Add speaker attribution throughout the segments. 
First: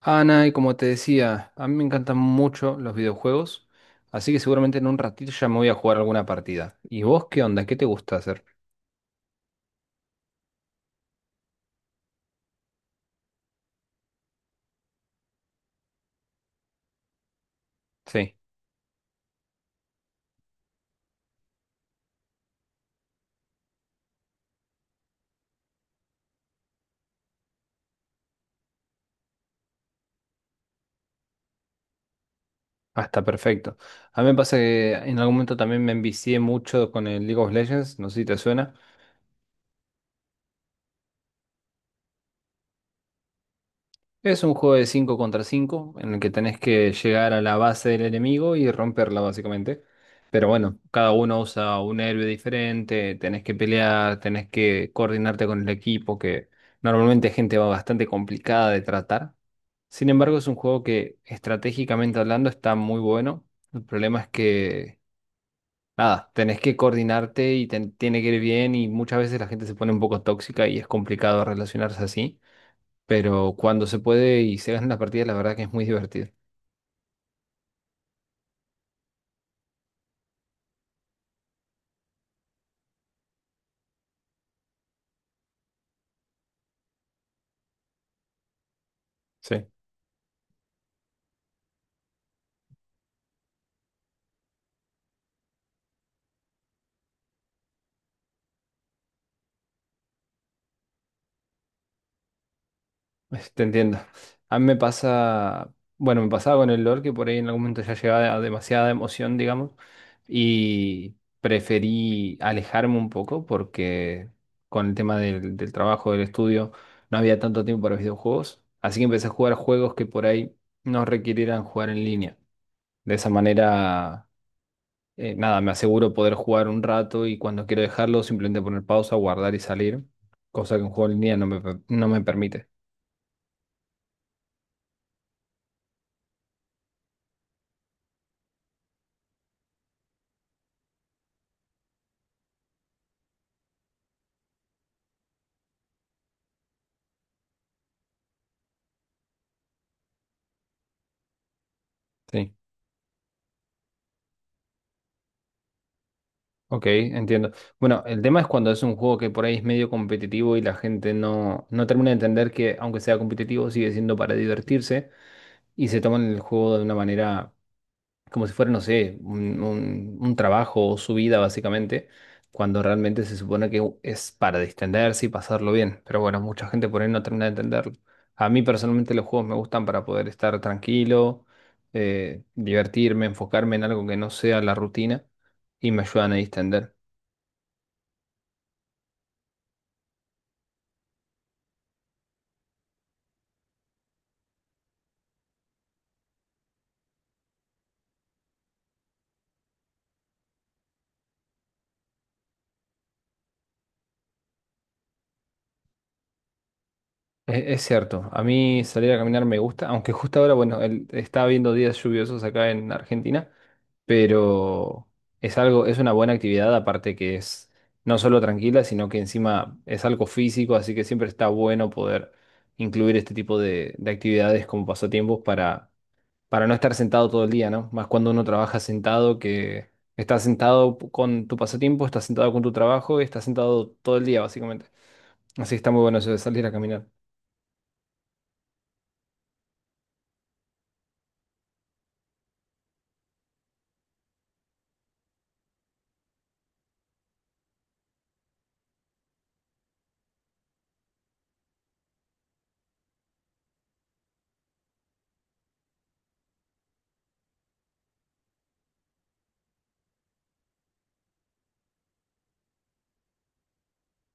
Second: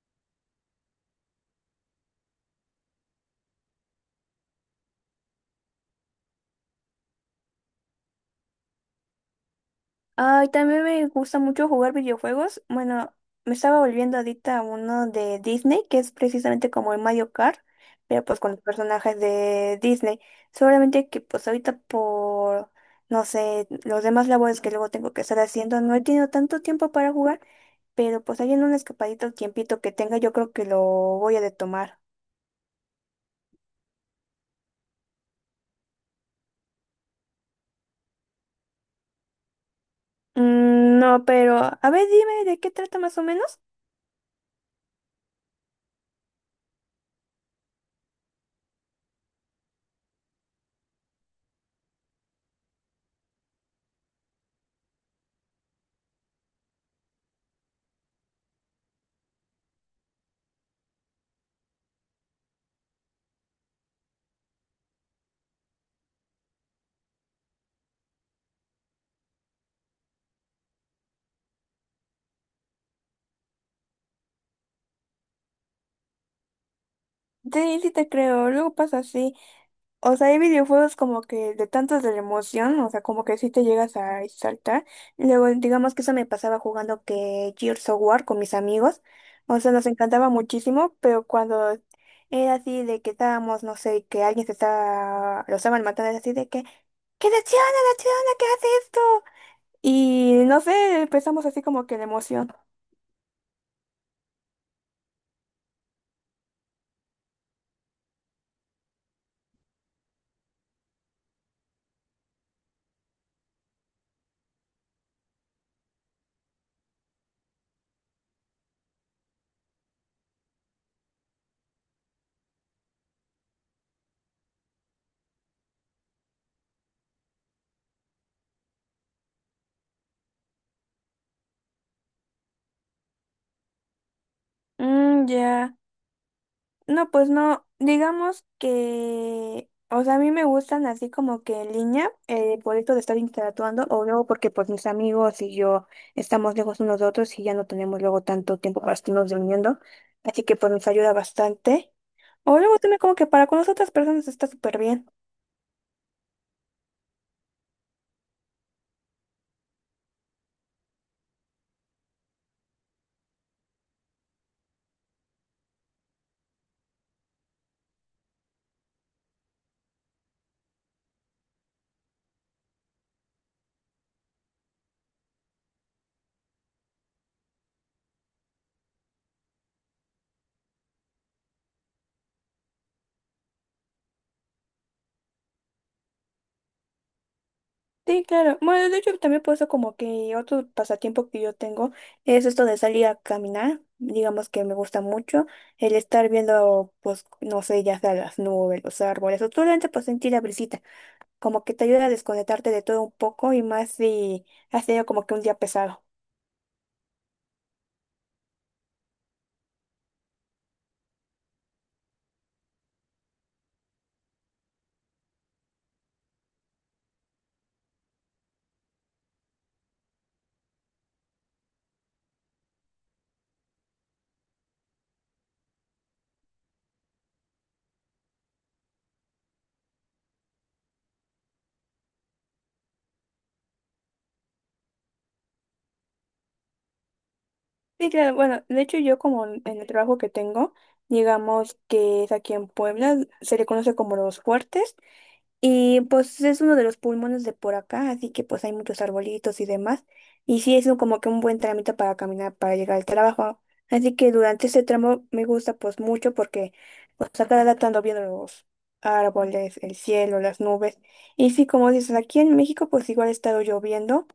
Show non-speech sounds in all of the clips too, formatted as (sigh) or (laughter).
Speaker 1: Ana, y como te decía, a mí me encantan mucho los videojuegos, así que seguramente en un ratito ya me voy a jugar alguna partida. ¿Y vos qué onda? ¿Qué te gusta hacer?
Speaker 2: Ay, también me gusta mucho jugar videojuegos. Bueno, me estaba volviendo adicta a uno de Disney, que es precisamente como el Mario Kart, pero
Speaker 1: Sí,
Speaker 2: pues con los personajes de Disney. Solamente que pues ahorita por, no sé, los demás labores que luego tengo que estar haciendo, no he tenido tanto tiempo para jugar, pero pues ahí en un escapadito el tiempito que tenga, yo creo que lo voy a retomar.
Speaker 1: hasta perfecto. A mí me pasa que en algún momento también me envicié mucho con el League of Legends, no sé si te suena.
Speaker 2: Mm, no, pero a ver, dime de qué trata más o menos.
Speaker 1: Es un juego de 5 contra 5 en el que tenés que llegar a la base del enemigo y romperla básicamente. Pero bueno, cada uno usa un héroe diferente, tenés que pelear, tenés que coordinarte con el equipo, que normalmente es gente bastante complicada de tratar. Sin embargo, es un juego que estratégicamente hablando está muy bueno. El problema es que, nada, tenés que coordinarte y tiene que ir bien y muchas veces la gente se pone un poco tóxica y es complicado relacionarse así, pero cuando se puede y se ganan las partidas, la verdad que es muy divertido.
Speaker 2: Sí, sí te creo, luego pasa así. O sea, hay videojuegos como que de tantos de la emoción, o sea, como que sí te llegas a exaltar. Y luego, digamos que eso me pasaba jugando que Gears of War con mis amigos. O
Speaker 1: Sí.
Speaker 2: sea, nos encantaba muchísimo, pero cuando era así de que estábamos, no sé, que alguien se estaba, lo estaban matando, era así de que, ¡qué decepciona, decepciona, qué hace esto! Y no sé, empezamos así como que la emoción.
Speaker 1: Te entiendo. A mí me pasa, bueno, me pasaba con el LOL que por ahí en algún momento ya llegaba a demasiada emoción, digamos, y preferí alejarme un poco porque con el tema del trabajo, del estudio, no había tanto tiempo para videojuegos, así que empecé a jugar juegos que por ahí no requirieran jugar en línea. De esa manera, nada, me aseguro poder jugar un rato y cuando quiero dejarlo simplemente poner pausa, guardar y salir, cosa que un juego en línea no me, no me permite.
Speaker 2: Mm, ya. No, pues no, digamos que, o sea, a mí me gustan así como que en línea, por esto de estar interactuando, o luego porque pues mis amigos y yo estamos lejos unos de otros y ya no tenemos luego tanto tiempo para estarnos reuniendo, así que pues nos ayuda bastante.
Speaker 1: Sí,
Speaker 2: O luego también como que para con las otras personas está súper bien.
Speaker 1: ok, entiendo. Bueno, el tema es cuando es un juego que por ahí es medio competitivo y la gente no, no termina de entender que aunque sea competitivo sigue siendo para divertirse y se toman el juego de una manera como si fuera, no sé, un, un trabajo o su vida básicamente, cuando realmente se supone que es para distenderse y pasarlo bien. Pero bueno, mucha gente por ahí no termina de entenderlo. A mí personalmente los juegos me gustan para poder estar tranquilo, divertirme, enfocarme en algo que no sea la rutina y me ayudan a distender.
Speaker 2: Sí, claro. Bueno, de hecho, también por eso como que otro pasatiempo que yo tengo es esto de salir a caminar. Digamos que me gusta mucho el estar viendo, pues, no sé, ya sea las nubes, los árboles, o solamente pues sentir la brisita. Como que te ayuda a desconectarte de todo un poco y más si has tenido como que un día pesado.
Speaker 1: Es cierto, a mí salir a caminar me gusta, aunque justo ahora, bueno, está viendo días lluviosos acá en Argentina. Pero es algo, es una buena actividad, aparte que es no solo tranquila, sino que encima es algo físico, así que siempre está bueno poder incluir este tipo de actividades como pasatiempos para no estar sentado todo el día, ¿no? Más cuando uno trabaja sentado, que estás sentado con tu pasatiempo, estás sentado con tu trabajo y estás sentado todo el día, básicamente. Así que está muy bueno eso de salir a caminar.
Speaker 2: Sí, claro. Bueno, de hecho yo como en el trabajo que tengo, digamos que es aquí en Puebla, se le conoce como los fuertes. Y pues es uno de los pulmones de por acá, así que pues hay muchos arbolitos y demás. Y sí es como que un buen trámite para caminar, para llegar al trabajo. Así que durante ese tramo me gusta pues mucho porque pues a cada rato ando viendo los árboles, el cielo, las nubes. Y sí, como dices, aquí en México pues igual ha estado lloviendo,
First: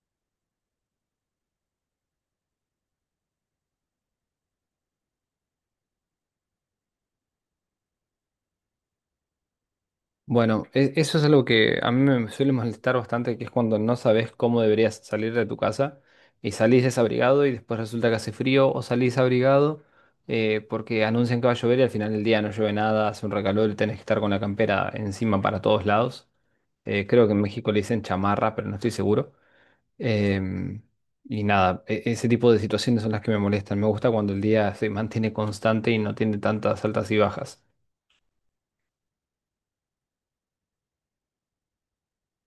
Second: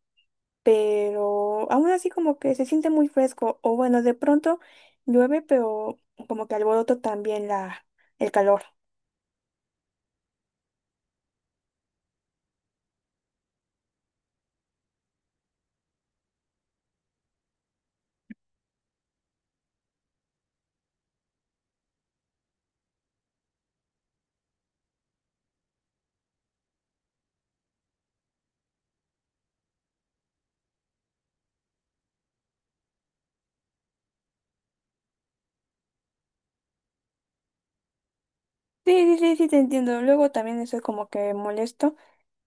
Speaker 2: pero aún así como que se siente muy fresco. O bueno, de pronto llueve, pero como que alboroto también el calor.
Speaker 1: Bueno, eso es algo que a mí me suele molestar bastante, que es cuando no sabes cómo deberías salir de tu casa y salís desabrigado y después resulta que hace frío, o salís abrigado porque anuncian que va a llover y al final del día no llueve nada, hace un recalor y tenés que estar con la campera encima para todos lados. Creo que en México le dicen chamarra, pero no estoy seguro. Em, y nada, ese tipo de situaciones son las que me molestan. Me gusta cuando el día se mantiene constante y no tiene tantas altas y bajas.
Speaker 2: Sí, sí, sí, sí, te entiendo. Luego también eso es como que molesto,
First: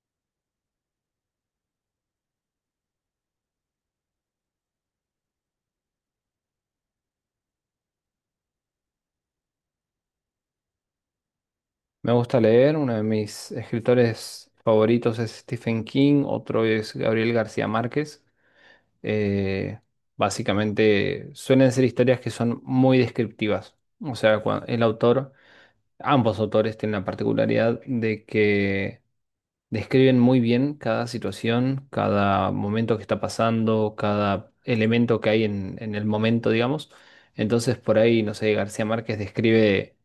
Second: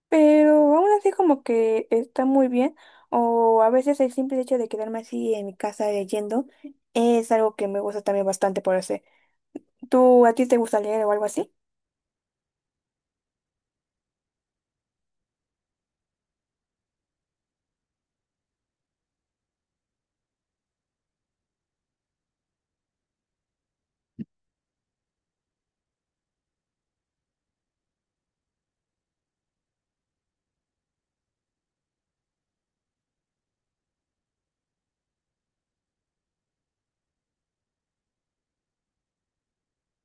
Speaker 2: pero aún así como que está muy bien. O a veces el simple hecho de quedarme así en mi casa leyendo es algo que me gusta también bastante por hacer. ¿Tú a ti te gusta leer o algo así?
Speaker 1: Me gusta leer, uno de mis escritores favoritos es Stephen King, otro es Gabriel García Márquez. Eh, Básicamente suelen ser historias que son muy descriptivas. O sea, el autor, ambos autores tienen la particularidad de que describen muy bien cada situación, cada momento que está pasando, cada elemento que hay en el momento, digamos. Entonces, por ahí, no sé, García Márquez describe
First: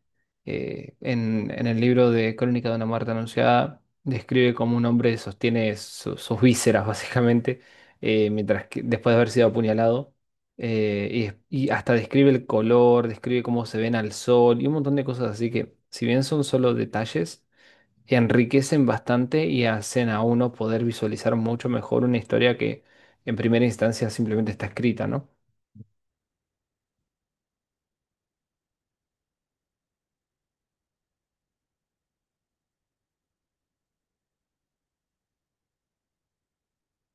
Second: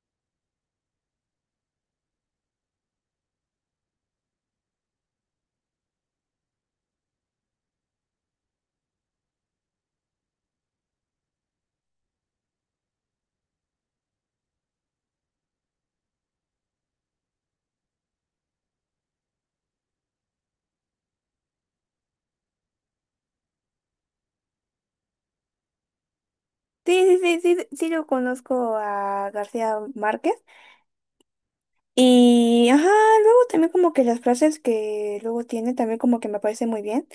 Speaker 1: en el libro de Crónica de una muerte anunciada, describe cómo un hombre sostiene sus vísceras, (laughs) básicamente, mientras que, después de haber sido apuñalado. Y, y hasta describe el color, describe cómo se ven al sol y un montón de cosas así que, si bien son solo detalles, enriquecen bastante y hacen a uno poder visualizar mucho mejor una historia que en primera instancia simplemente está escrita, ¿no?
Speaker 2: Sí, sí, sí, sí, sí, sí lo conozco a García Márquez. Y, ajá, luego también como que las frases que luego tiene también como que me parecen muy bien.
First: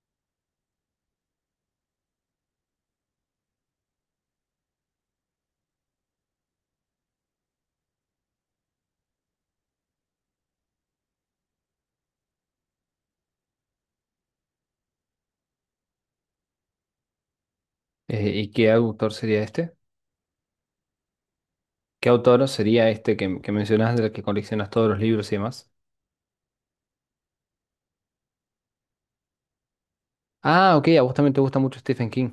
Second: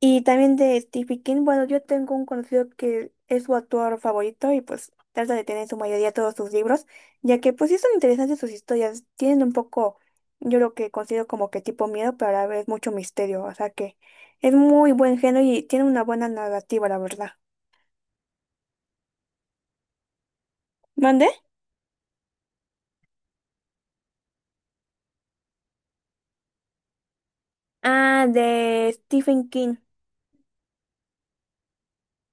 Speaker 2: Y también de Stephen King, bueno, yo tengo un conocido que es su autor favorito y pues trata de tener en su mayoría todos sus libros, ya que pues sí son interesantes sus historias, tienen un poco, yo lo que considero como que tipo miedo, pero a la vez mucho misterio, o sea que es muy buen género y tiene una buena narrativa, la verdad.
Speaker 1: ¿Y qué autor sería este?
Speaker 2: ¿Mande?
Speaker 1: ¿Qué autor sería este que mencionas, del que coleccionas todos los libros y demás?
Speaker 2: Ah, de Stephen King.
Speaker 1: Ah, ok, a vos también te gusta mucho Stephen King.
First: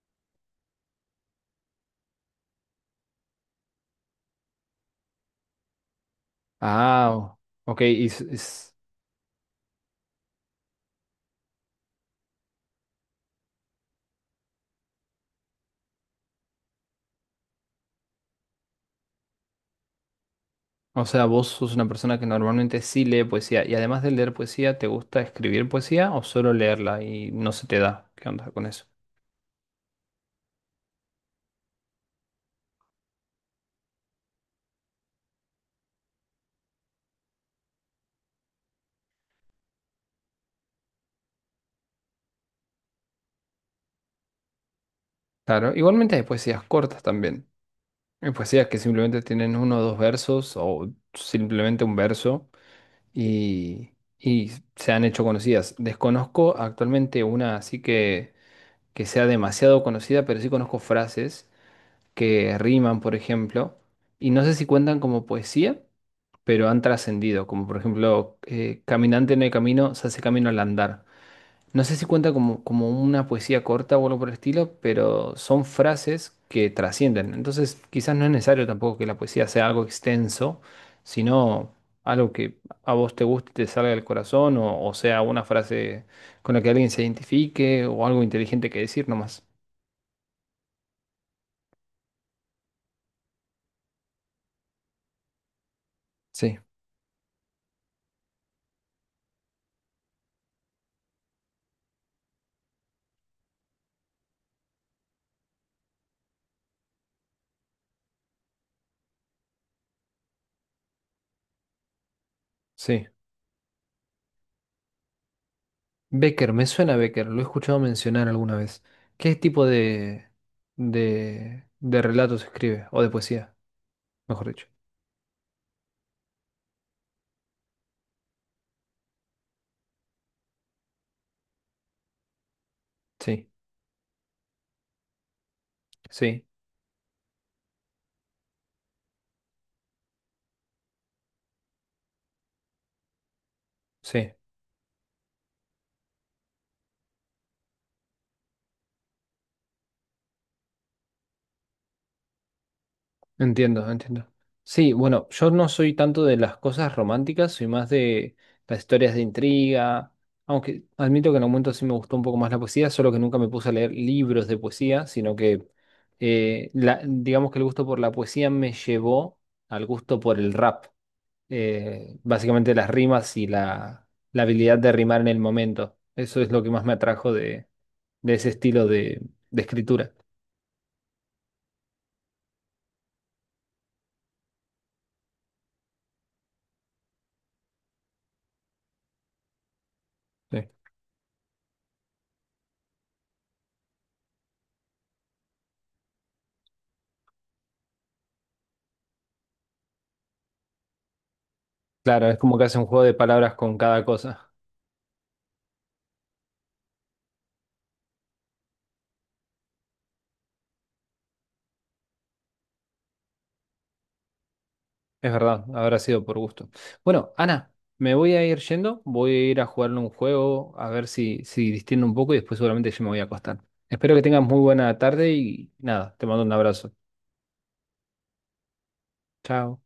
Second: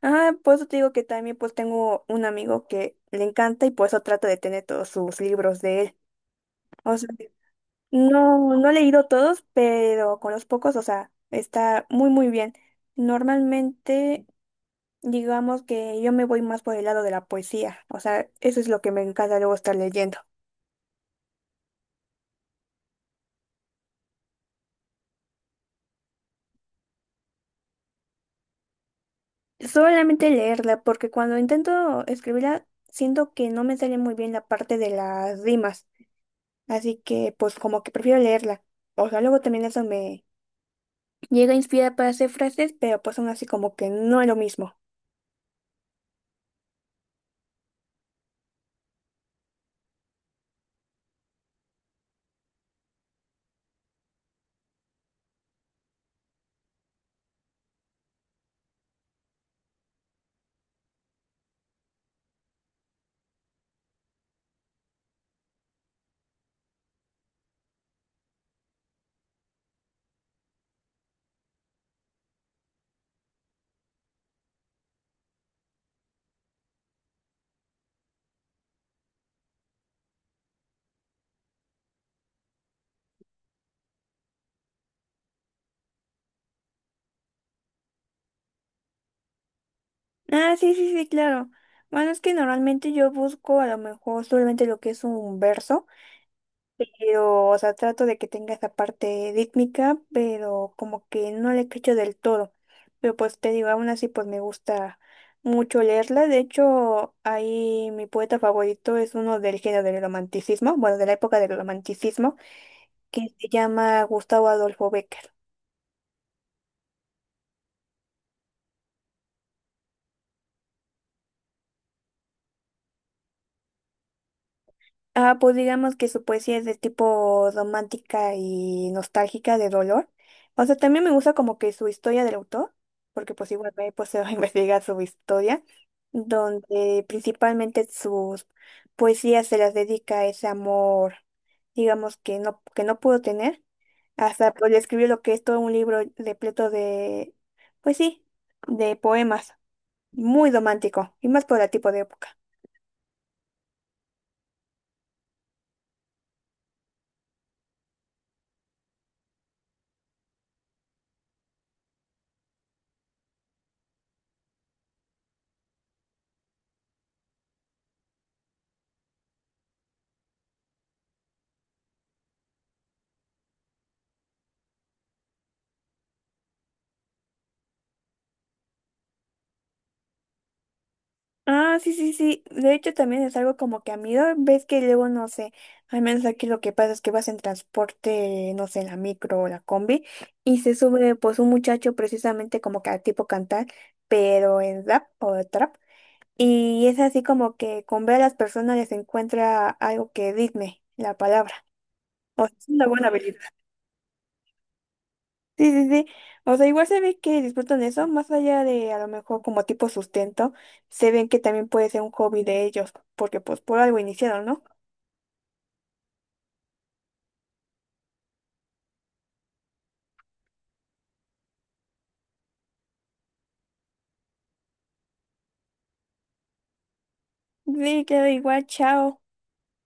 Speaker 2: Ajá, por eso te digo que también pues tengo un amigo que le encanta y por eso trato de tener todos sus libros de él. O sea,
Speaker 1: Ah, ok, y
Speaker 2: no, no he leído todos, pero con los pocos, o sea, está muy, muy bien. Normalmente, digamos que yo me voy más por el lado de la poesía, o sea, eso es lo que me encanta luego estar leyendo.
Speaker 1: o sea, vos sos una persona que normalmente sí lee poesía, y además de leer poesía, ¿te gusta escribir poesía o solo leerla y no se te da? ¿Qué onda con eso?
Speaker 2: Solamente leerla, porque cuando intento escribirla, siento que no me sale muy bien la parte de las rimas, así que pues como que prefiero leerla. O sea, luego también eso me llega a inspirar para hacer frases, pero pues aún así como que no es lo mismo.
Speaker 1: Claro, igualmente hay poesías cortas también. Pues sí, es que simplemente tienen uno o dos versos o simplemente un verso y, y se han hecho conocidas. Desconozco actualmente una así que sea demasiado conocida, pero sí conozco frases que riman, por ejemplo, y no sé si cuentan como poesía, pero han trascendido, como por ejemplo, caminante no hay camino, se hace camino al andar. No sé si cuenta como, como una poesía corta o algo por el estilo, pero son frases que trascienden. Entonces, quizás no es necesario tampoco que la poesía sea algo extenso, sino algo que a vos te guste, te salga del corazón, o sea, una frase con la que alguien se identifique, o algo inteligente que decir nomás.
Speaker 2: Ah, sí, sí, sí, claro. Bueno, es que normalmente yo busco a lo mejor solamente lo que es un verso,
Speaker 1: Sí,
Speaker 2: pero, o sea, trato de que tenga esa parte rítmica, pero como que no le cacho del todo. Pero pues te digo, aún así pues me gusta mucho leerla. De hecho, ahí mi poeta favorito es uno del género del romanticismo, bueno, de la época del romanticismo,
Speaker 1: sí.
Speaker 2: que se llama Gustavo Adolfo Becker.
Speaker 1: Becker, me suena Becker, lo he escuchado mencionar alguna vez. ¿Qué tipo de relatos escribe? O de poesía, mejor dicho.
Speaker 2: Ah, pues digamos que su poesía es de tipo romántica y nostálgica de dolor. O sea, también me gusta como que su historia del autor, porque
Speaker 1: Sí,
Speaker 2: pues igual me pues se va a (laughs) investigar su historia,
Speaker 1: sí,
Speaker 2: donde principalmente sus poesías se las dedica a ese amor, digamos que no pudo tener.
Speaker 1: sí.
Speaker 2: Hasta pues le escribió lo que es todo un libro repleto de, pues sí, de poemas, muy romántico, y más por el tipo de época.
Speaker 1: Entiendo, entiendo. Sí, bueno, yo no soy tanto de las cosas románticas, soy más de las historias de intriga, aunque admito que en algún momento sí me gustó un poco más la poesía, solo que nunca me puse a leer libros de poesía, sino que digamos que el gusto por la poesía me llevó al gusto por el rap, básicamente las rimas y la habilidad de rimar en el momento. Eso es lo que más me atrajo de ese estilo de escritura.
Speaker 2: Ah, sí, sí, sí. De hecho, también es algo como que a mí, ¿no? Ves que luego, no sé, al menos aquí lo que pasa es que vas en transporte, no sé, en la micro o la combi, y
Speaker 1: Sí.
Speaker 2: se sube pues un muchacho precisamente como que a tipo cantar, pero en rap o trap, y es así como que con ver a las personas les encuentra algo que digne la palabra.
Speaker 1: Claro, es
Speaker 2: O sea,
Speaker 1: como que
Speaker 2: es
Speaker 1: hace un
Speaker 2: una
Speaker 1: juego
Speaker 2: buena
Speaker 1: de
Speaker 2: habilidad.
Speaker 1: palabras con cada cosa.
Speaker 2: Sí, sí, sí. O sea, igual se ve que disfrutan eso, más allá de a lo mejor como tipo sustento, se ven que también puede ser un hobby de ellos, porque pues por algo iniciaron, ¿no?
Speaker 1: Es verdad, habrá sido por gusto. Bueno, Ana, me voy a ir yendo, voy a ir a jugarle un juego, a ver si, si distiendo un poco y después seguramente yo me voy a acostar. Espero que tengas muy buena tarde y nada, te mando un abrazo.
Speaker 2: Sí, queda igual, chao.
Speaker 1: Chao.